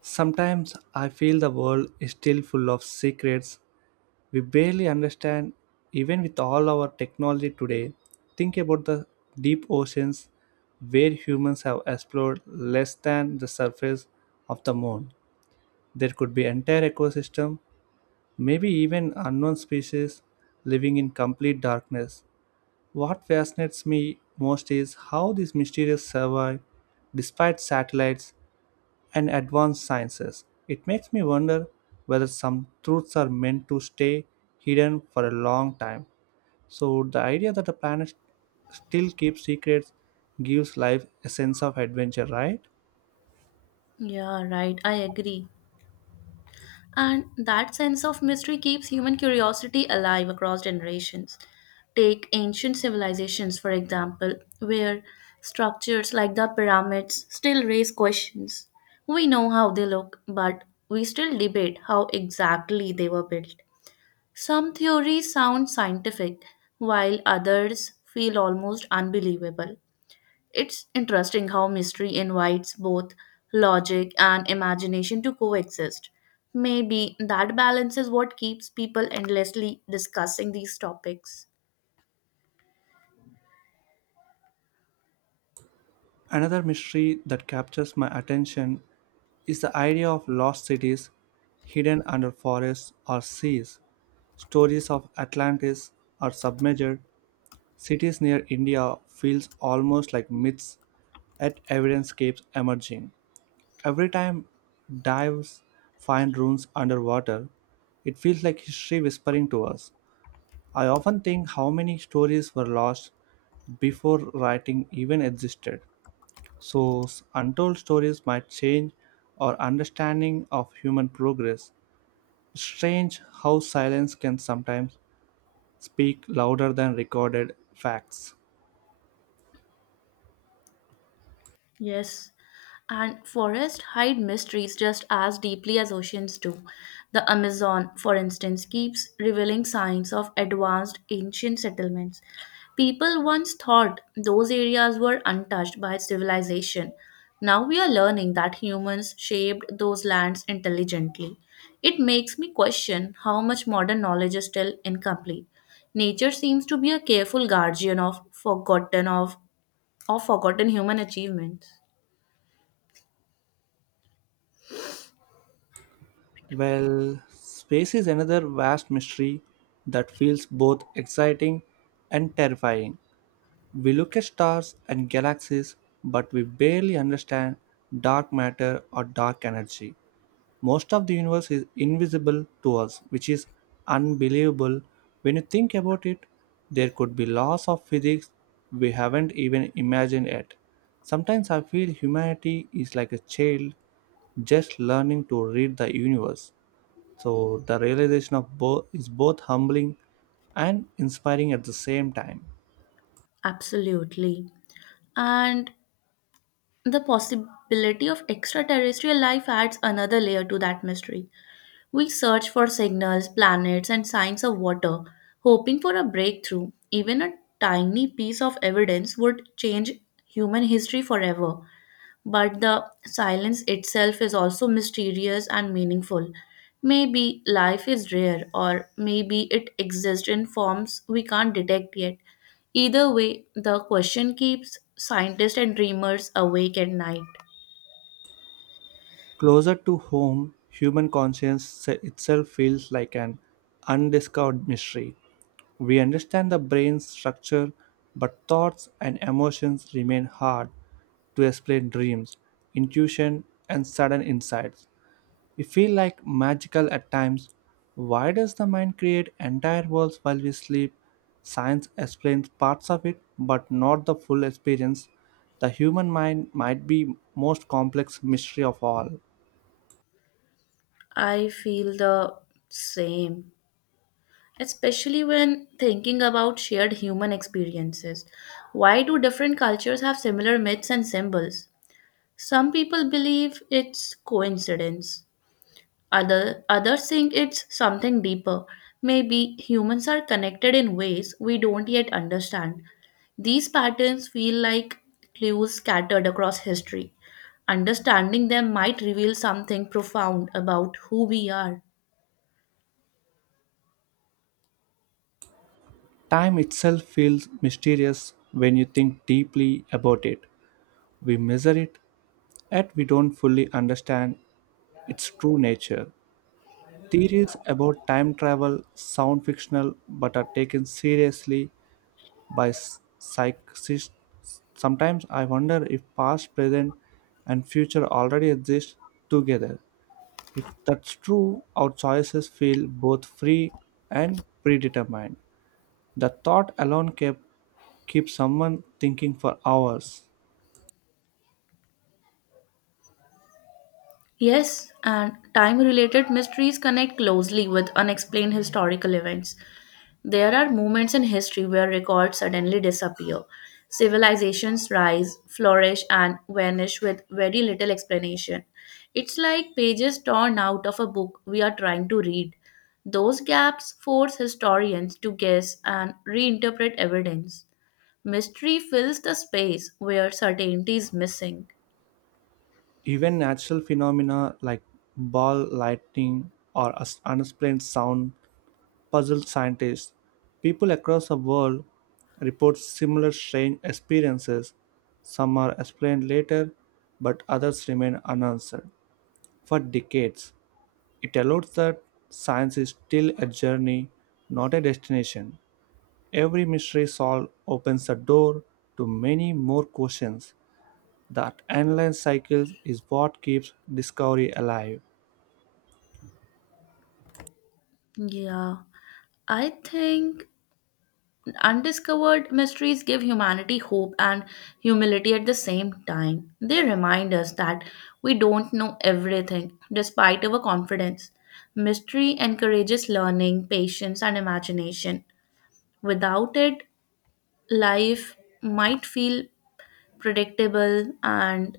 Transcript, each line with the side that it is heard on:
right: Sometimes I feel the world is still full of secrets we barely understand, even with all our technology today. Think about the deep oceans where humans have explored less than the surface of the moon. There could be entire ecosystem, maybe even unknown species living in complete darkness. What fascinates me most is how these mysterious survive despite satellites and advanced sciences. It makes me wonder whether some truths are meant to stay hidden for a long time. So, the idea that the planet still keeps secrets gives life a sense of adventure, right?
left: Yeah, right. I agree. And that sense of mystery keeps human curiosity alive across generations. Take ancient civilizations, for example, where structures like the pyramids still raise questions. We know how they look, but we still debate how exactly they were built. Some theories sound scientific, while others feel almost unbelievable. It's interesting how mystery invites both logic and imagination to coexist. Maybe that balance is what keeps people endlessly discussing these topics.
right: Another mystery that captures my attention is the idea of lost cities hidden under forests or seas. Stories of Atlantis or submerged cities near India feels almost like myths, yet evidence keeps emerging. Every time dives find ruins underwater, it feels like history whispering to us. I often think how many stories were lost before writing even existed. Untold stories might change our understanding of human progress. Strange how silence can sometimes speak louder than recorded facts.
left: Yes, and forests hide mysteries just as deeply as oceans do. The Amazon, for instance, keeps revealing signs of advanced ancient settlements. People once thought those areas were untouched by civilization. Now we are learning that humans shaped those lands intelligently. It makes me question how much modern knowledge is still incomplete. Nature seems to be a careful guardian of of forgotten human achievements.
right: Well, space is another vast mystery that feels both exciting and terrifying. We look at stars and galaxies, but we barely understand dark matter or dark energy. Most of the universe is invisible to us, which is unbelievable. When you think about it, there could be laws of physics we haven't even imagined yet. Sometimes I feel humanity is like a child just learning to read the universe. So the realization of both is both humbling and inspiring at the same time.
left: Absolutely. And the possibility of extraterrestrial life adds another layer to that mystery. We search for signals, planets, and signs of water, hoping for a breakthrough. Even a tiny piece of evidence would change human history forever, but the silence itself is also mysterious and meaningful. Maybe life is rare, or maybe it exists in forms we can't detect yet. Either way, the question keeps scientists and dreamers awake at night.
right: Closer to home, human conscience itself feels like an undiscovered mystery. We understand the brain's structure, but thoughts and emotions remain hard to explain dreams, intuition, and sudden insights. We feel like magical at times. Why does the mind create entire worlds while we sleep? Science explains parts of it, but not the full experience. The human mind might be most complex mystery of all.
left: I feel the same, especially when thinking about shared human experiences. Why do different cultures have similar myths and symbols? Some people believe it's coincidence, others think it's something deeper. Maybe humans are connected in ways we don't yet understand. These patterns feel like clues scattered across history. Understanding them might reveal something profound about who we are.
right: Time itself feels mysterious when you think deeply about it. We measure it, yet we don't fully understand its true nature. Theories about time travel sound fictional but are taken seriously by psychists. Sometimes I wonder if past, present, and future already exist together. If that's true, our choices feel both free and predetermined. The thought alone kept keep someone thinking for hours.
left: Yes, and time related mysteries connect closely with unexplained historical events. There are moments in history where records suddenly disappear. Civilizations rise, flourish, and vanish with very little explanation. It's like pages torn out of a book we are trying to read. Those gaps force historians to guess and reinterpret evidence. Mystery fills the space where certainty is missing.
right: Even natural phenomena like ball lightning or unexplained sound puzzle scientists. People across the world report similar strange experiences. Some are explained later, but others remain unanswered for decades. It allows that science is still a journey, not a destination. Every mystery solved opens the door to many more questions. That endless cycle is what keeps discovery alive.
left: Yeah, I think undiscovered mysteries give humanity hope and humility at the same time. They remind us that we don't know everything, despite our confidence. Mystery encourages learning, patience, and imagination. Without it, life might feel predictable and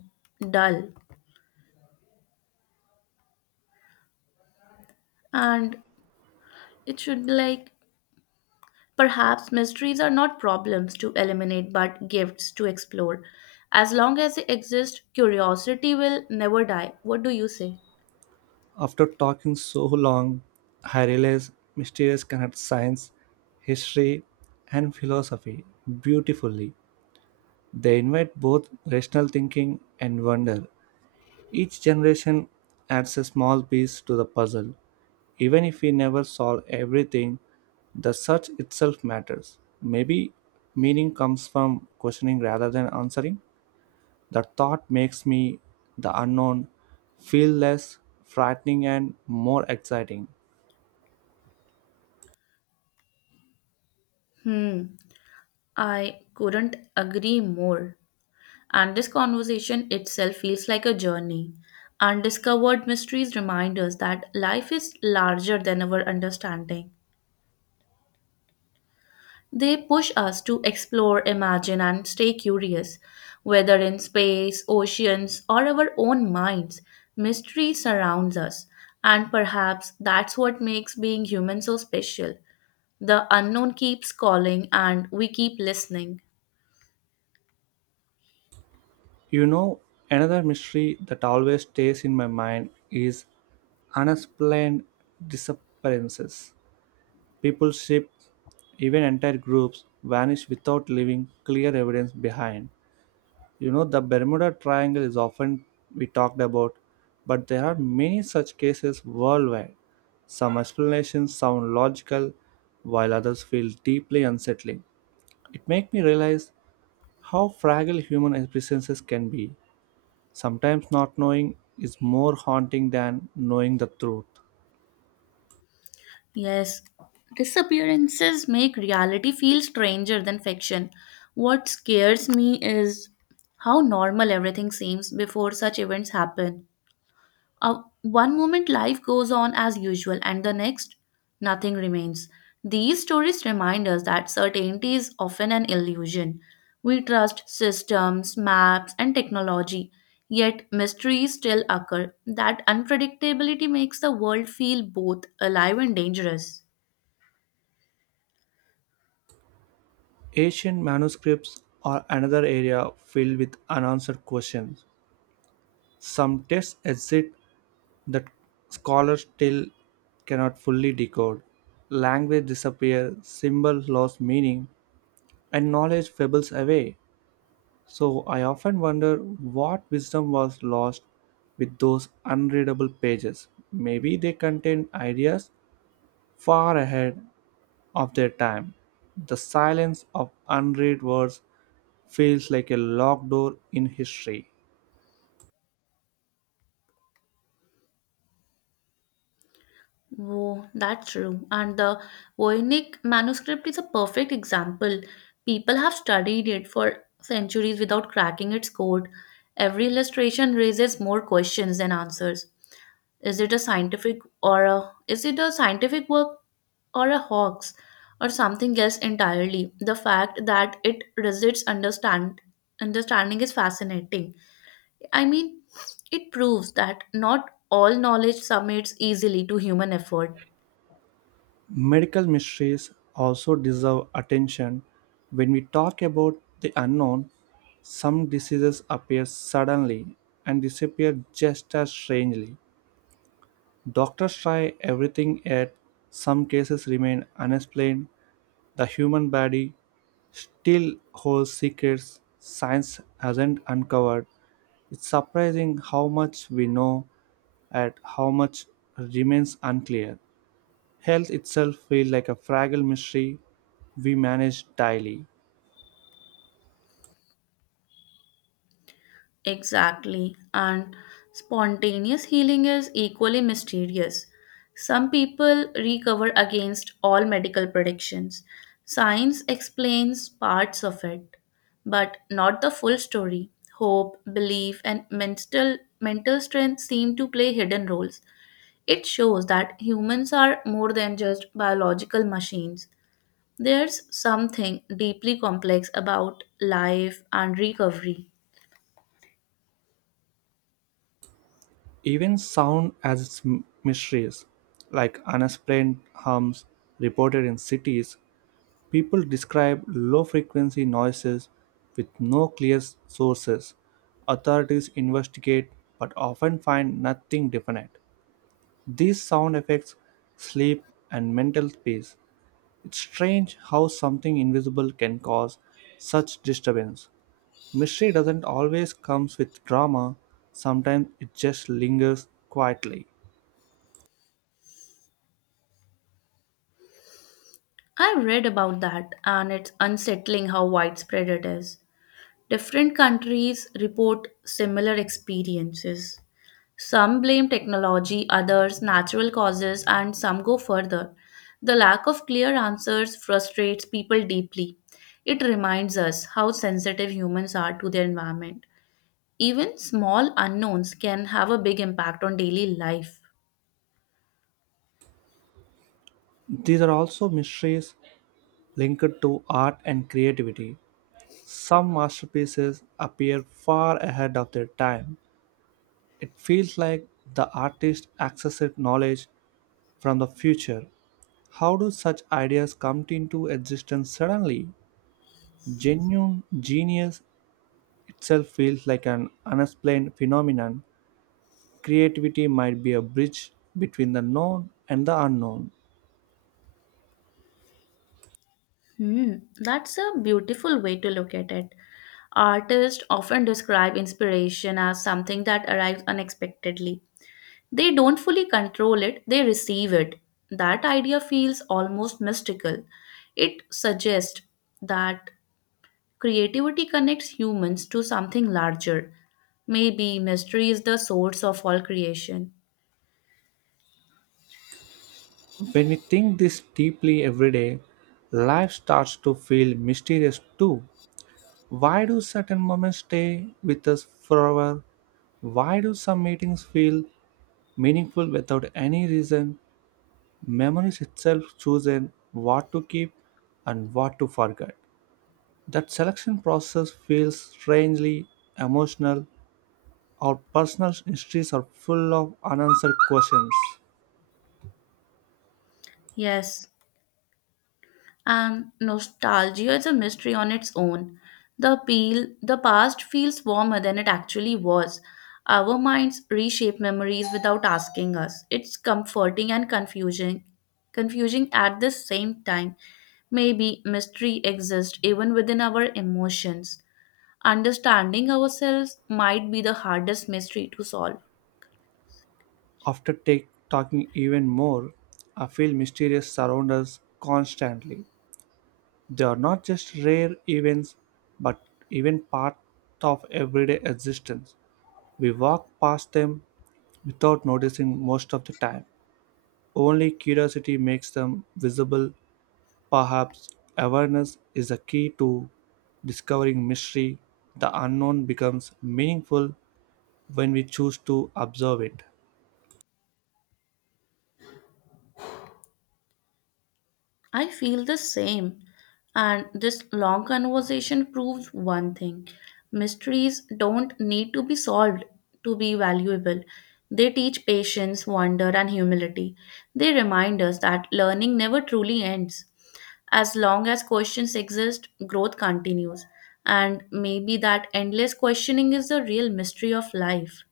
left: dull. And it should be like, perhaps mysteries are not problems to eliminate but gifts to explore. As long as they exist, curiosity will never die. What do you say?
right: After talking so long, I realize mysterious connect science, history, and philosophy beautifully. They invite both rational thinking and wonder. Each generation adds a small piece to the puzzle. Even if we never solve everything, the search itself matters. Maybe meaning comes from questioning rather than answering. The thought makes me, the unknown, feel less frightening and more exciting.
left: Hmm, I couldn't agree more. And this conversation itself feels like a journey. Undiscovered mysteries remind us that life is larger than our understanding. They push us to explore, imagine, and stay curious. Whether in space, oceans, or our own minds, mystery surrounds us. And perhaps that's what makes being human so special. The unknown keeps calling, and we keep listening.
right: You know, another mystery that always stays in my mind is unexplained disappearances. People, ship, even entire groups vanish without leaving clear evidence behind. You know, the Bermuda Triangle is often we talked about, but there are many such cases worldwide. Some explanations sound logical, while others feel deeply unsettling. It makes me realize how fragile human existences can be. Sometimes not knowing is more haunting than knowing the truth.
left: Yes, disappearances make reality feel stranger than fiction. What scares me is how normal everything seems before such events happen. Uh, One moment life goes on as usual, and the next, nothing remains. These stories remind us that certainty is often an illusion. We trust systems, maps, and technology, yet mysteries still occur. That unpredictability makes the world feel both alive and dangerous.
right: Ancient manuscripts are another area filled with unanswered questions. Some texts exist that scholars still cannot fully decode. Language disappears, symbols lose meaning, and knowledge fables away. So I often wonder what wisdom was lost with those unreadable pages. Maybe they contained ideas far ahead of their time. The silence of unread words feels like a locked door in history.
left: Oh, that's true. And the Voynich manuscript is a perfect example. People have studied it for centuries without cracking its code. Every illustration raises more questions than answers. Is it a scientific work or a hoax or something else entirely? The fact that it resists understanding is fascinating. I mean, it proves that not all knowledge submits easily to human effort.
right: Medical mysteries also deserve attention. When we talk about the unknown, some diseases appear suddenly and disappear just as strangely. Doctors try everything, yet some cases remain unexplained. The human body still holds secrets science hasn't uncovered. It's surprising how much we know and how much remains unclear. Health itself feels like a fragile mystery we manage daily.
left: Exactly. And spontaneous healing is equally mysterious. Some people recover against all medical predictions. Science explains parts of it, but not the full story. Hope, belief, and mental strength seem to play hidden roles. It shows that humans are more than just biological machines. There's something deeply complex about life and recovery.
right: Even sound has its mysteries, like unexplained hums reported in cities. People describe low frequency noises with no clear sources. Authorities investigate but often find nothing definite. These sound effects sleep and mental space. It's strange how something invisible can cause such disturbance. Mystery doesn't always comes with drama, sometimes it just lingers quietly.
left: I read about that, and it's unsettling how widespread it is. Different countries report similar experiences. Some blame technology, others natural causes, and some go further. The lack of clear answers frustrates people deeply. It reminds us how sensitive humans are to their environment. Even small unknowns can have a big impact on daily life.
right: These are also mysteries linked to art and creativity. Some masterpieces appear far ahead of their time. It feels like the artist accessed knowledge from the future. How do such ideas come into existence suddenly? Genuine genius itself feels like an unexplained phenomenon. Creativity might be a bridge between the known and the unknown.
left: Hmm, that's a beautiful way to look at it. Artists often describe inspiration as something that arrives unexpectedly. They don't fully control it, they receive it. That idea feels almost mystical. It suggests that creativity connects humans to something larger. Maybe mystery is the source of all creation.
right: When we think this deeply every day, life starts to feel mysterious too. Why do certain moments stay with us forever? Why do some meetings feel meaningful without any reason? Memories itself chooses what to keep and what to forget. That selection process feels strangely emotional. Our personal histories are full of unanswered questions.
left: Yes. And nostalgia is a mystery on its own. The appeal, the past feels warmer than it actually was. Our minds reshape memories without asking us. It's comforting and confusing at the same time. Maybe mystery exists even within our emotions. Understanding ourselves might be the hardest mystery to solve.
right: After talking even more, I feel mysterious surround us constantly. They are not just rare events, but even part of everyday existence. We walk past them without noticing most of the time. Only curiosity makes them visible. Perhaps awareness is the key to discovering mystery. The unknown becomes meaningful when we choose to observe it.
left: I feel the same. And this long conversation proves one thing: mysteries don't need to be solved to be valuable. They teach patience, wonder, and humility. They remind us that learning never truly ends. As long as questions exist, growth continues. And maybe that endless questioning is the real mystery of life.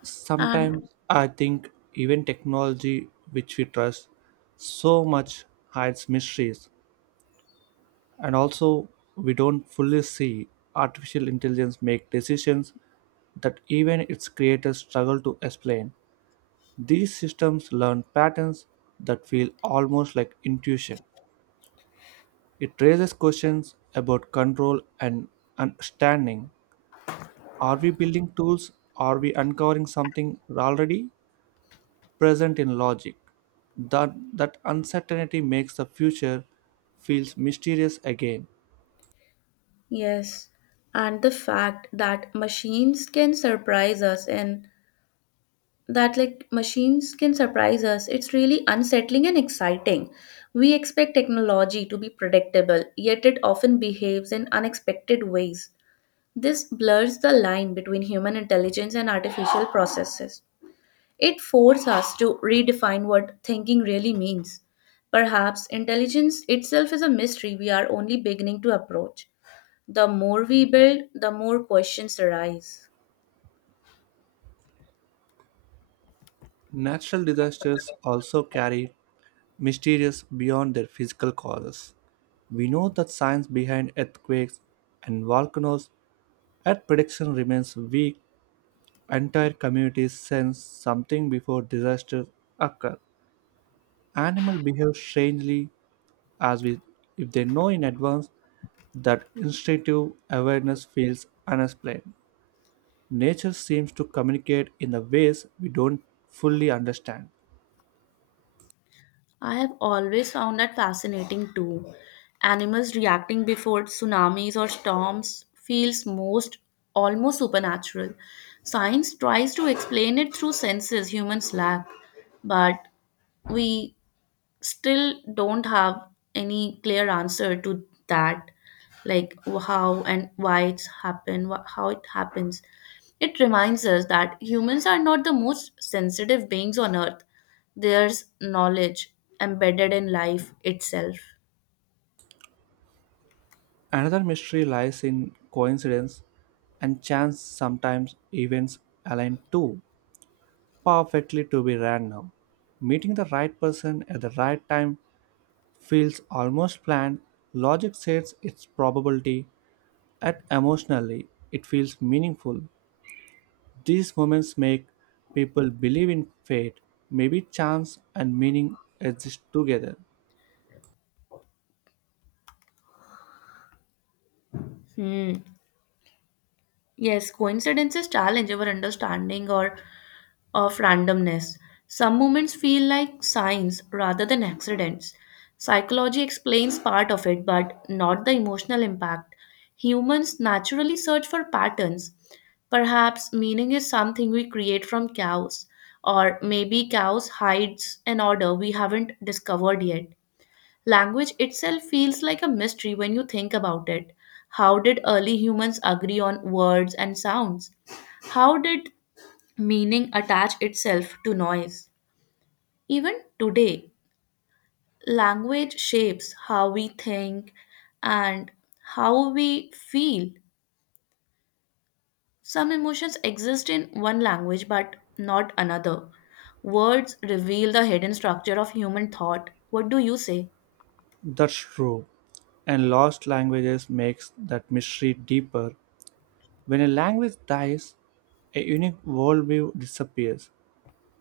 right: Sometimes
left: And
right: I think even technology which we trust so much hides mysteries, and also we don't fully see artificial intelligence make decisions that even its creators struggle to explain. These systems learn patterns that feel almost like intuition. It raises questions about control and understanding. Are we building tools? Are we uncovering something already present in logic? That uncertainty makes the future feels mysterious again.
left: yes, and the fact that machines can surprise us, it's really unsettling and exciting. We expect technology to be predictable, yet it often behaves in unexpected ways. This blurs the line between human intelligence and artificial processes. It forces us to redefine what thinking really means. Perhaps intelligence itself is a mystery we are only beginning to approach. The more we build, the more questions arise.
right: Natural disasters also carry mysterious beyond their physical causes. We know that science behind earthquakes and volcanoes, Earth prediction remains weak. Entire communities sense something before disasters occur. Animals behave strangely as we, if they know in advance, that instinctive awareness feels unexplained. Nature seems to communicate in the ways we don't fully understand.
left: I have always found that fascinating too. Animals reacting before tsunamis or storms feels most almost supernatural. Science tries to explain it through senses humans lack, but we still don't have any clear answer to that, like how and why how it happens. It reminds us that humans are not the most sensitive beings on earth. There's knowledge embedded in life itself.
right: Another mystery lies in coincidence and chance, sometimes events align too perfectly to be random. Meeting the right person at the right time feels almost planned. Logic sets its probability and emotionally it feels meaningful. These moments make people believe in fate. Maybe chance and meaning exist together.
left: Hmm. Yes, coincidences challenge our understanding or of randomness. Some moments feel like signs rather than accidents. Psychology explains part of it, but not the emotional impact. Humans naturally search for patterns. Perhaps meaning is something we create from chaos, or maybe chaos hides an order we haven't discovered yet. Language itself feels like a mystery when you think about it. How did early humans agree on words and sounds? How did meaning attach itself to noise? Even today, language shapes how we think and how we feel. Some emotions exist in one language but not another. Words reveal the hidden structure of human thought. What do you say?
right: That's true. And lost languages makes that mystery deeper. When a language dies, a unique worldview disappears.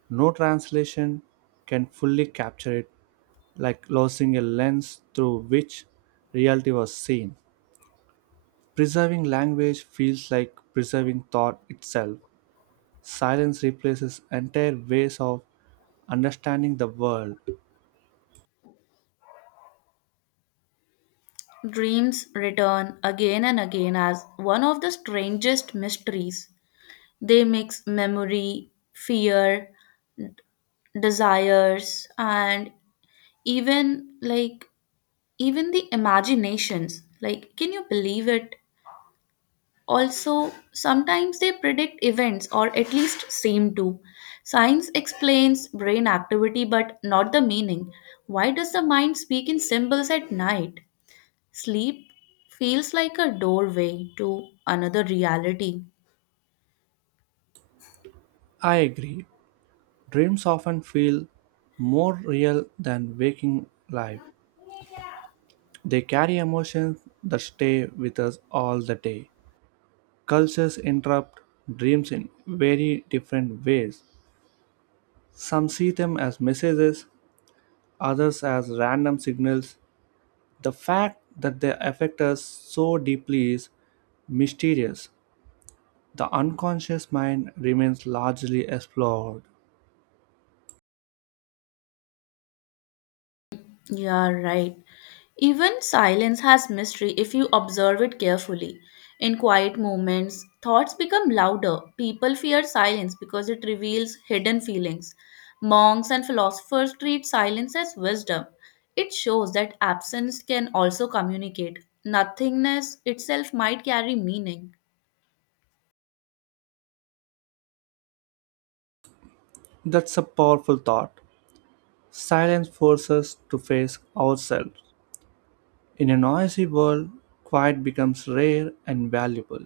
right: No translation can fully capture it, like losing a lens through which reality was seen. Preserving language feels like preserving thought itself. Silence replaces entire ways of understanding the world.
left: Dreams return again and again as one of the strangest mysteries. They mix memory, fear, desires, and even like even the imaginations, like, can you believe it? Also sometimes they predict events, or at least seem to. Science explains brain activity but not the meaning. Why does the mind speak in symbols at night? Sleep feels like a doorway to another reality.
right: I agree. Dreams often feel more real than waking life. They carry emotions that stay with us all the day. Cultures interrupt dreams in very different ways. Some see them as messages, others as random signals. The fact that they affect us so deeply is mysterious. The unconscious mind remains largely explored.
left: Yeah, right. Even silence has mystery if you observe it carefully. In quiet moments, thoughts become louder. People fear silence because it reveals hidden feelings. Monks and philosophers treat silence as wisdom. It shows that absence can also communicate. Nothingness itself might carry meaning.
right: That's a powerful thought. Silence forces us to face ourselves. In a noisy world, quiet becomes rare and valuable.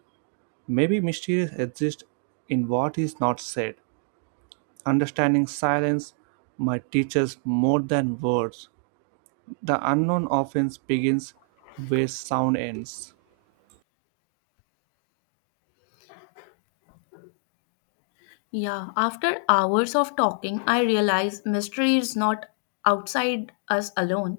right: Maybe mysterious exists in what is not said. Understanding silence might teach us more than words. The unknown often begins where sound ends.
left: Yeah, after hours of talking, I realize mystery is not outside us alone.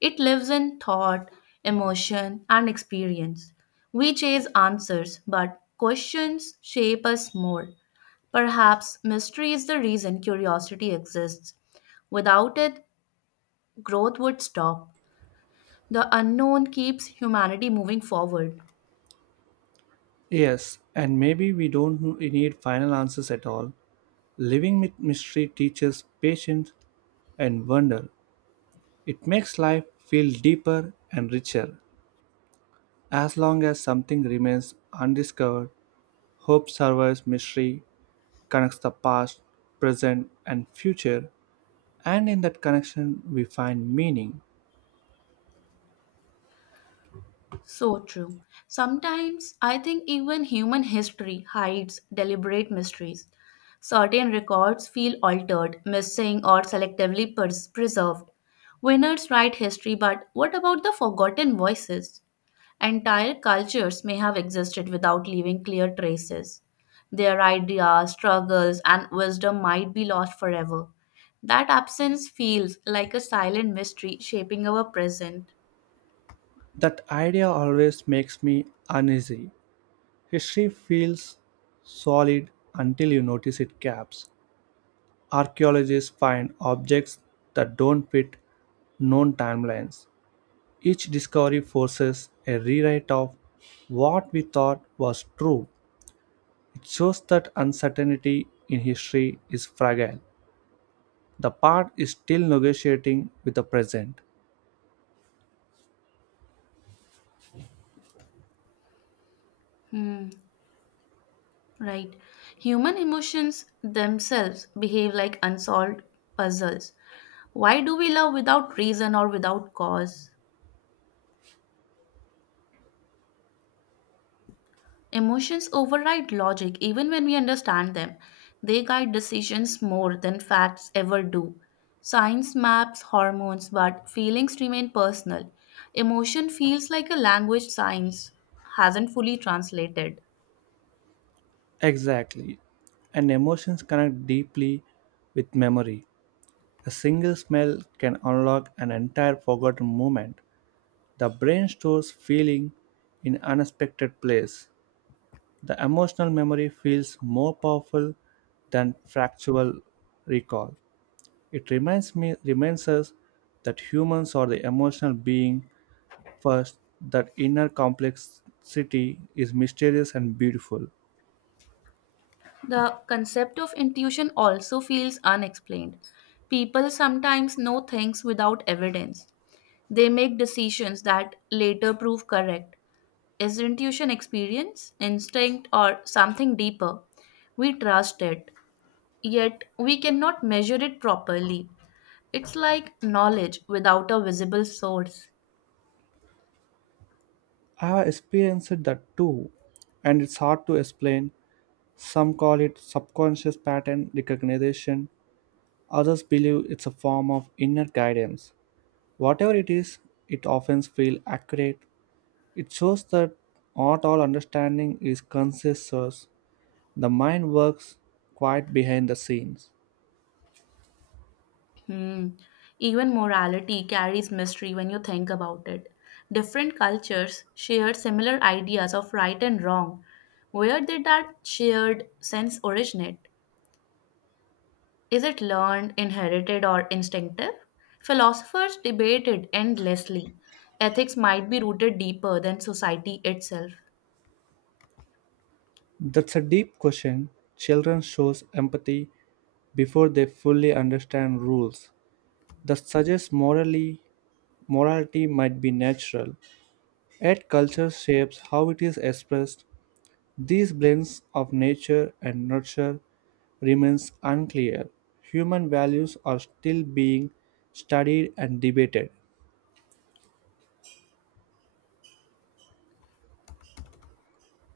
left: It lives in thought, emotion, and experience. We chase answers, but questions shape us more. Perhaps mystery is the reason curiosity exists. Without it, growth would stop. The unknown keeps humanity moving forward.
right: Yes, and maybe we don't need final answers at all. Living with mystery teaches patience and wonder. It makes life feel deeper and richer. As long as something remains undiscovered, hope survives. Mystery connects the past, present, and future, and in that connection we find meaning.
left: So true. Sometimes I think even human history hides deliberate mysteries. Certain records feel altered, missing, or preserved. Winners write history, but what about the forgotten voices? Entire cultures may have existed without leaving clear traces. Their ideas, struggles, and wisdom might be lost forever. That absence feels like a silent mystery shaping our present.
right: That idea always makes me uneasy. History feels solid until you notice its gaps. Archaeologists find objects that don't fit known timelines. Each discovery forces a rewrite of what we thought was true. It shows that uncertainty in history is fragile. The past is still negotiating with the present.
left: Right. Human emotions themselves behave like unsolved puzzles. Why do we love without reason or without cause? Emotions override logic even when we understand them. They guide decisions more than facts ever do. Science maps hormones, but feelings remain personal. Emotion feels like a language science hasn't fully translated.
right: Exactly. And emotions connect deeply with memory. A single smell can unlock an entire forgotten moment. The brain stores feeling in unexpected place. The emotional memory feels more powerful than factual recall. It reminds us that humans are the emotional being first, that inner complexity is mysterious and beautiful.
left: The concept of intuition also feels unexplained. People sometimes know things without evidence. They make decisions that later prove correct. Is intuition experience, instinct, or something deeper? We trust it, yet we cannot measure it properly. It's like knowledge without a visible source.
right: I have experienced that too, and it's hard to explain. Some call it subconscious pattern recognition, others believe it's a form of inner guidance. Whatever it is, it often feels accurate. It shows that not all understanding is conscious, the mind works quite behind the scenes.
left: Hmm. Even morality carries mystery when you think about it. Different cultures share similar ideas of right and wrong. Where did that shared sense originate? Is it learned, inherited, or instinctive? Philosophers debated endlessly. Ethics might be rooted deeper than society itself.
right: That's a deep question. Children shows empathy before they fully understand rules. That suggests morality might be natural, yet culture shapes how it is expressed. These blends of nature and nurture remains unclear. Human values are still being studied and debated.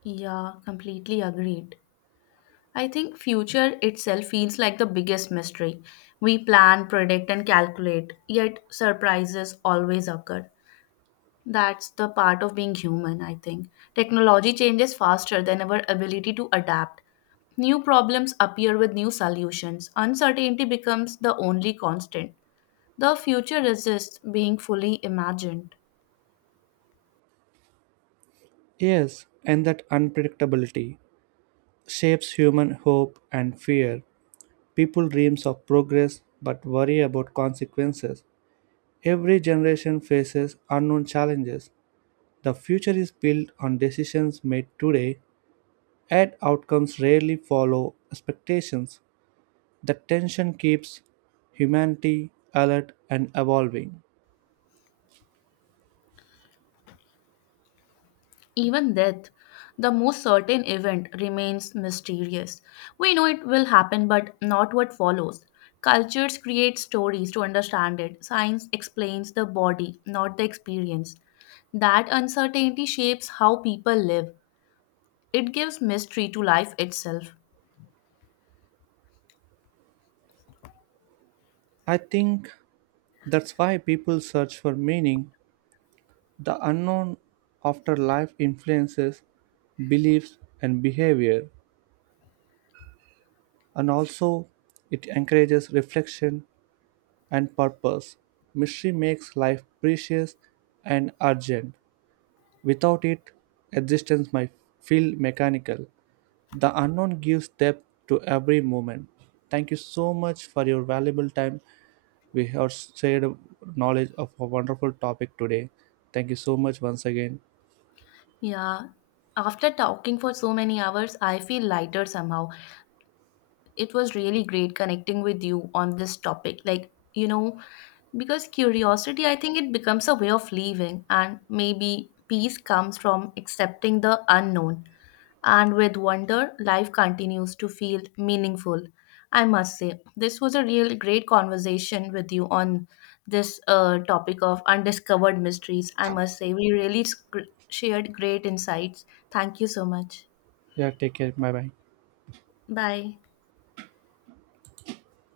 left: Yeah, completely agreed. I think future itself feels like the biggest mystery. We plan, predict, and calculate, yet surprises always occur. That's the part of being human, I think. Technology changes faster than our ability to adapt. New problems appear with new solutions. Uncertainty becomes the only constant. The future resists being fully imagined.
right: Yes, and that unpredictability shapes human hope and fear. People dreams of progress but worry about consequences. Every generation faces unknown challenges. The future is built on decisions made today, and outcomes rarely follow expectations. The tension keeps humanity alert and evolving.
left: Even death, the most certain event, remains mysterious. We know it will happen, but not what follows. Cultures create stories to understand it. Science explains the body, not the experience. That uncertainty shapes how people live. It gives mystery to life itself.
right: I think that's why people search for meaning. The unknown after life influences beliefs and behavior, and also it encourages reflection and purpose. Mystery makes life precious and urgent. Without it, existence might feel mechanical. The unknown gives depth to every moment. Thank you so much for your valuable time. We have shared knowledge of a wonderful topic today. Thank you so much once again.
left: Yeah. After talking for so many hours, I feel lighter somehow. It was really great connecting with you on this topic. Like, you know, because curiosity, I think, it becomes a way of living, and maybe peace comes from accepting the unknown. And with wonder, life continues to feel meaningful. I must say, this was a really great conversation with you on this topic of undiscovered mysteries. I must say, we really shared great insights. Thank you so much.
right: Yeah, take care. Bye bye.
left: Bye.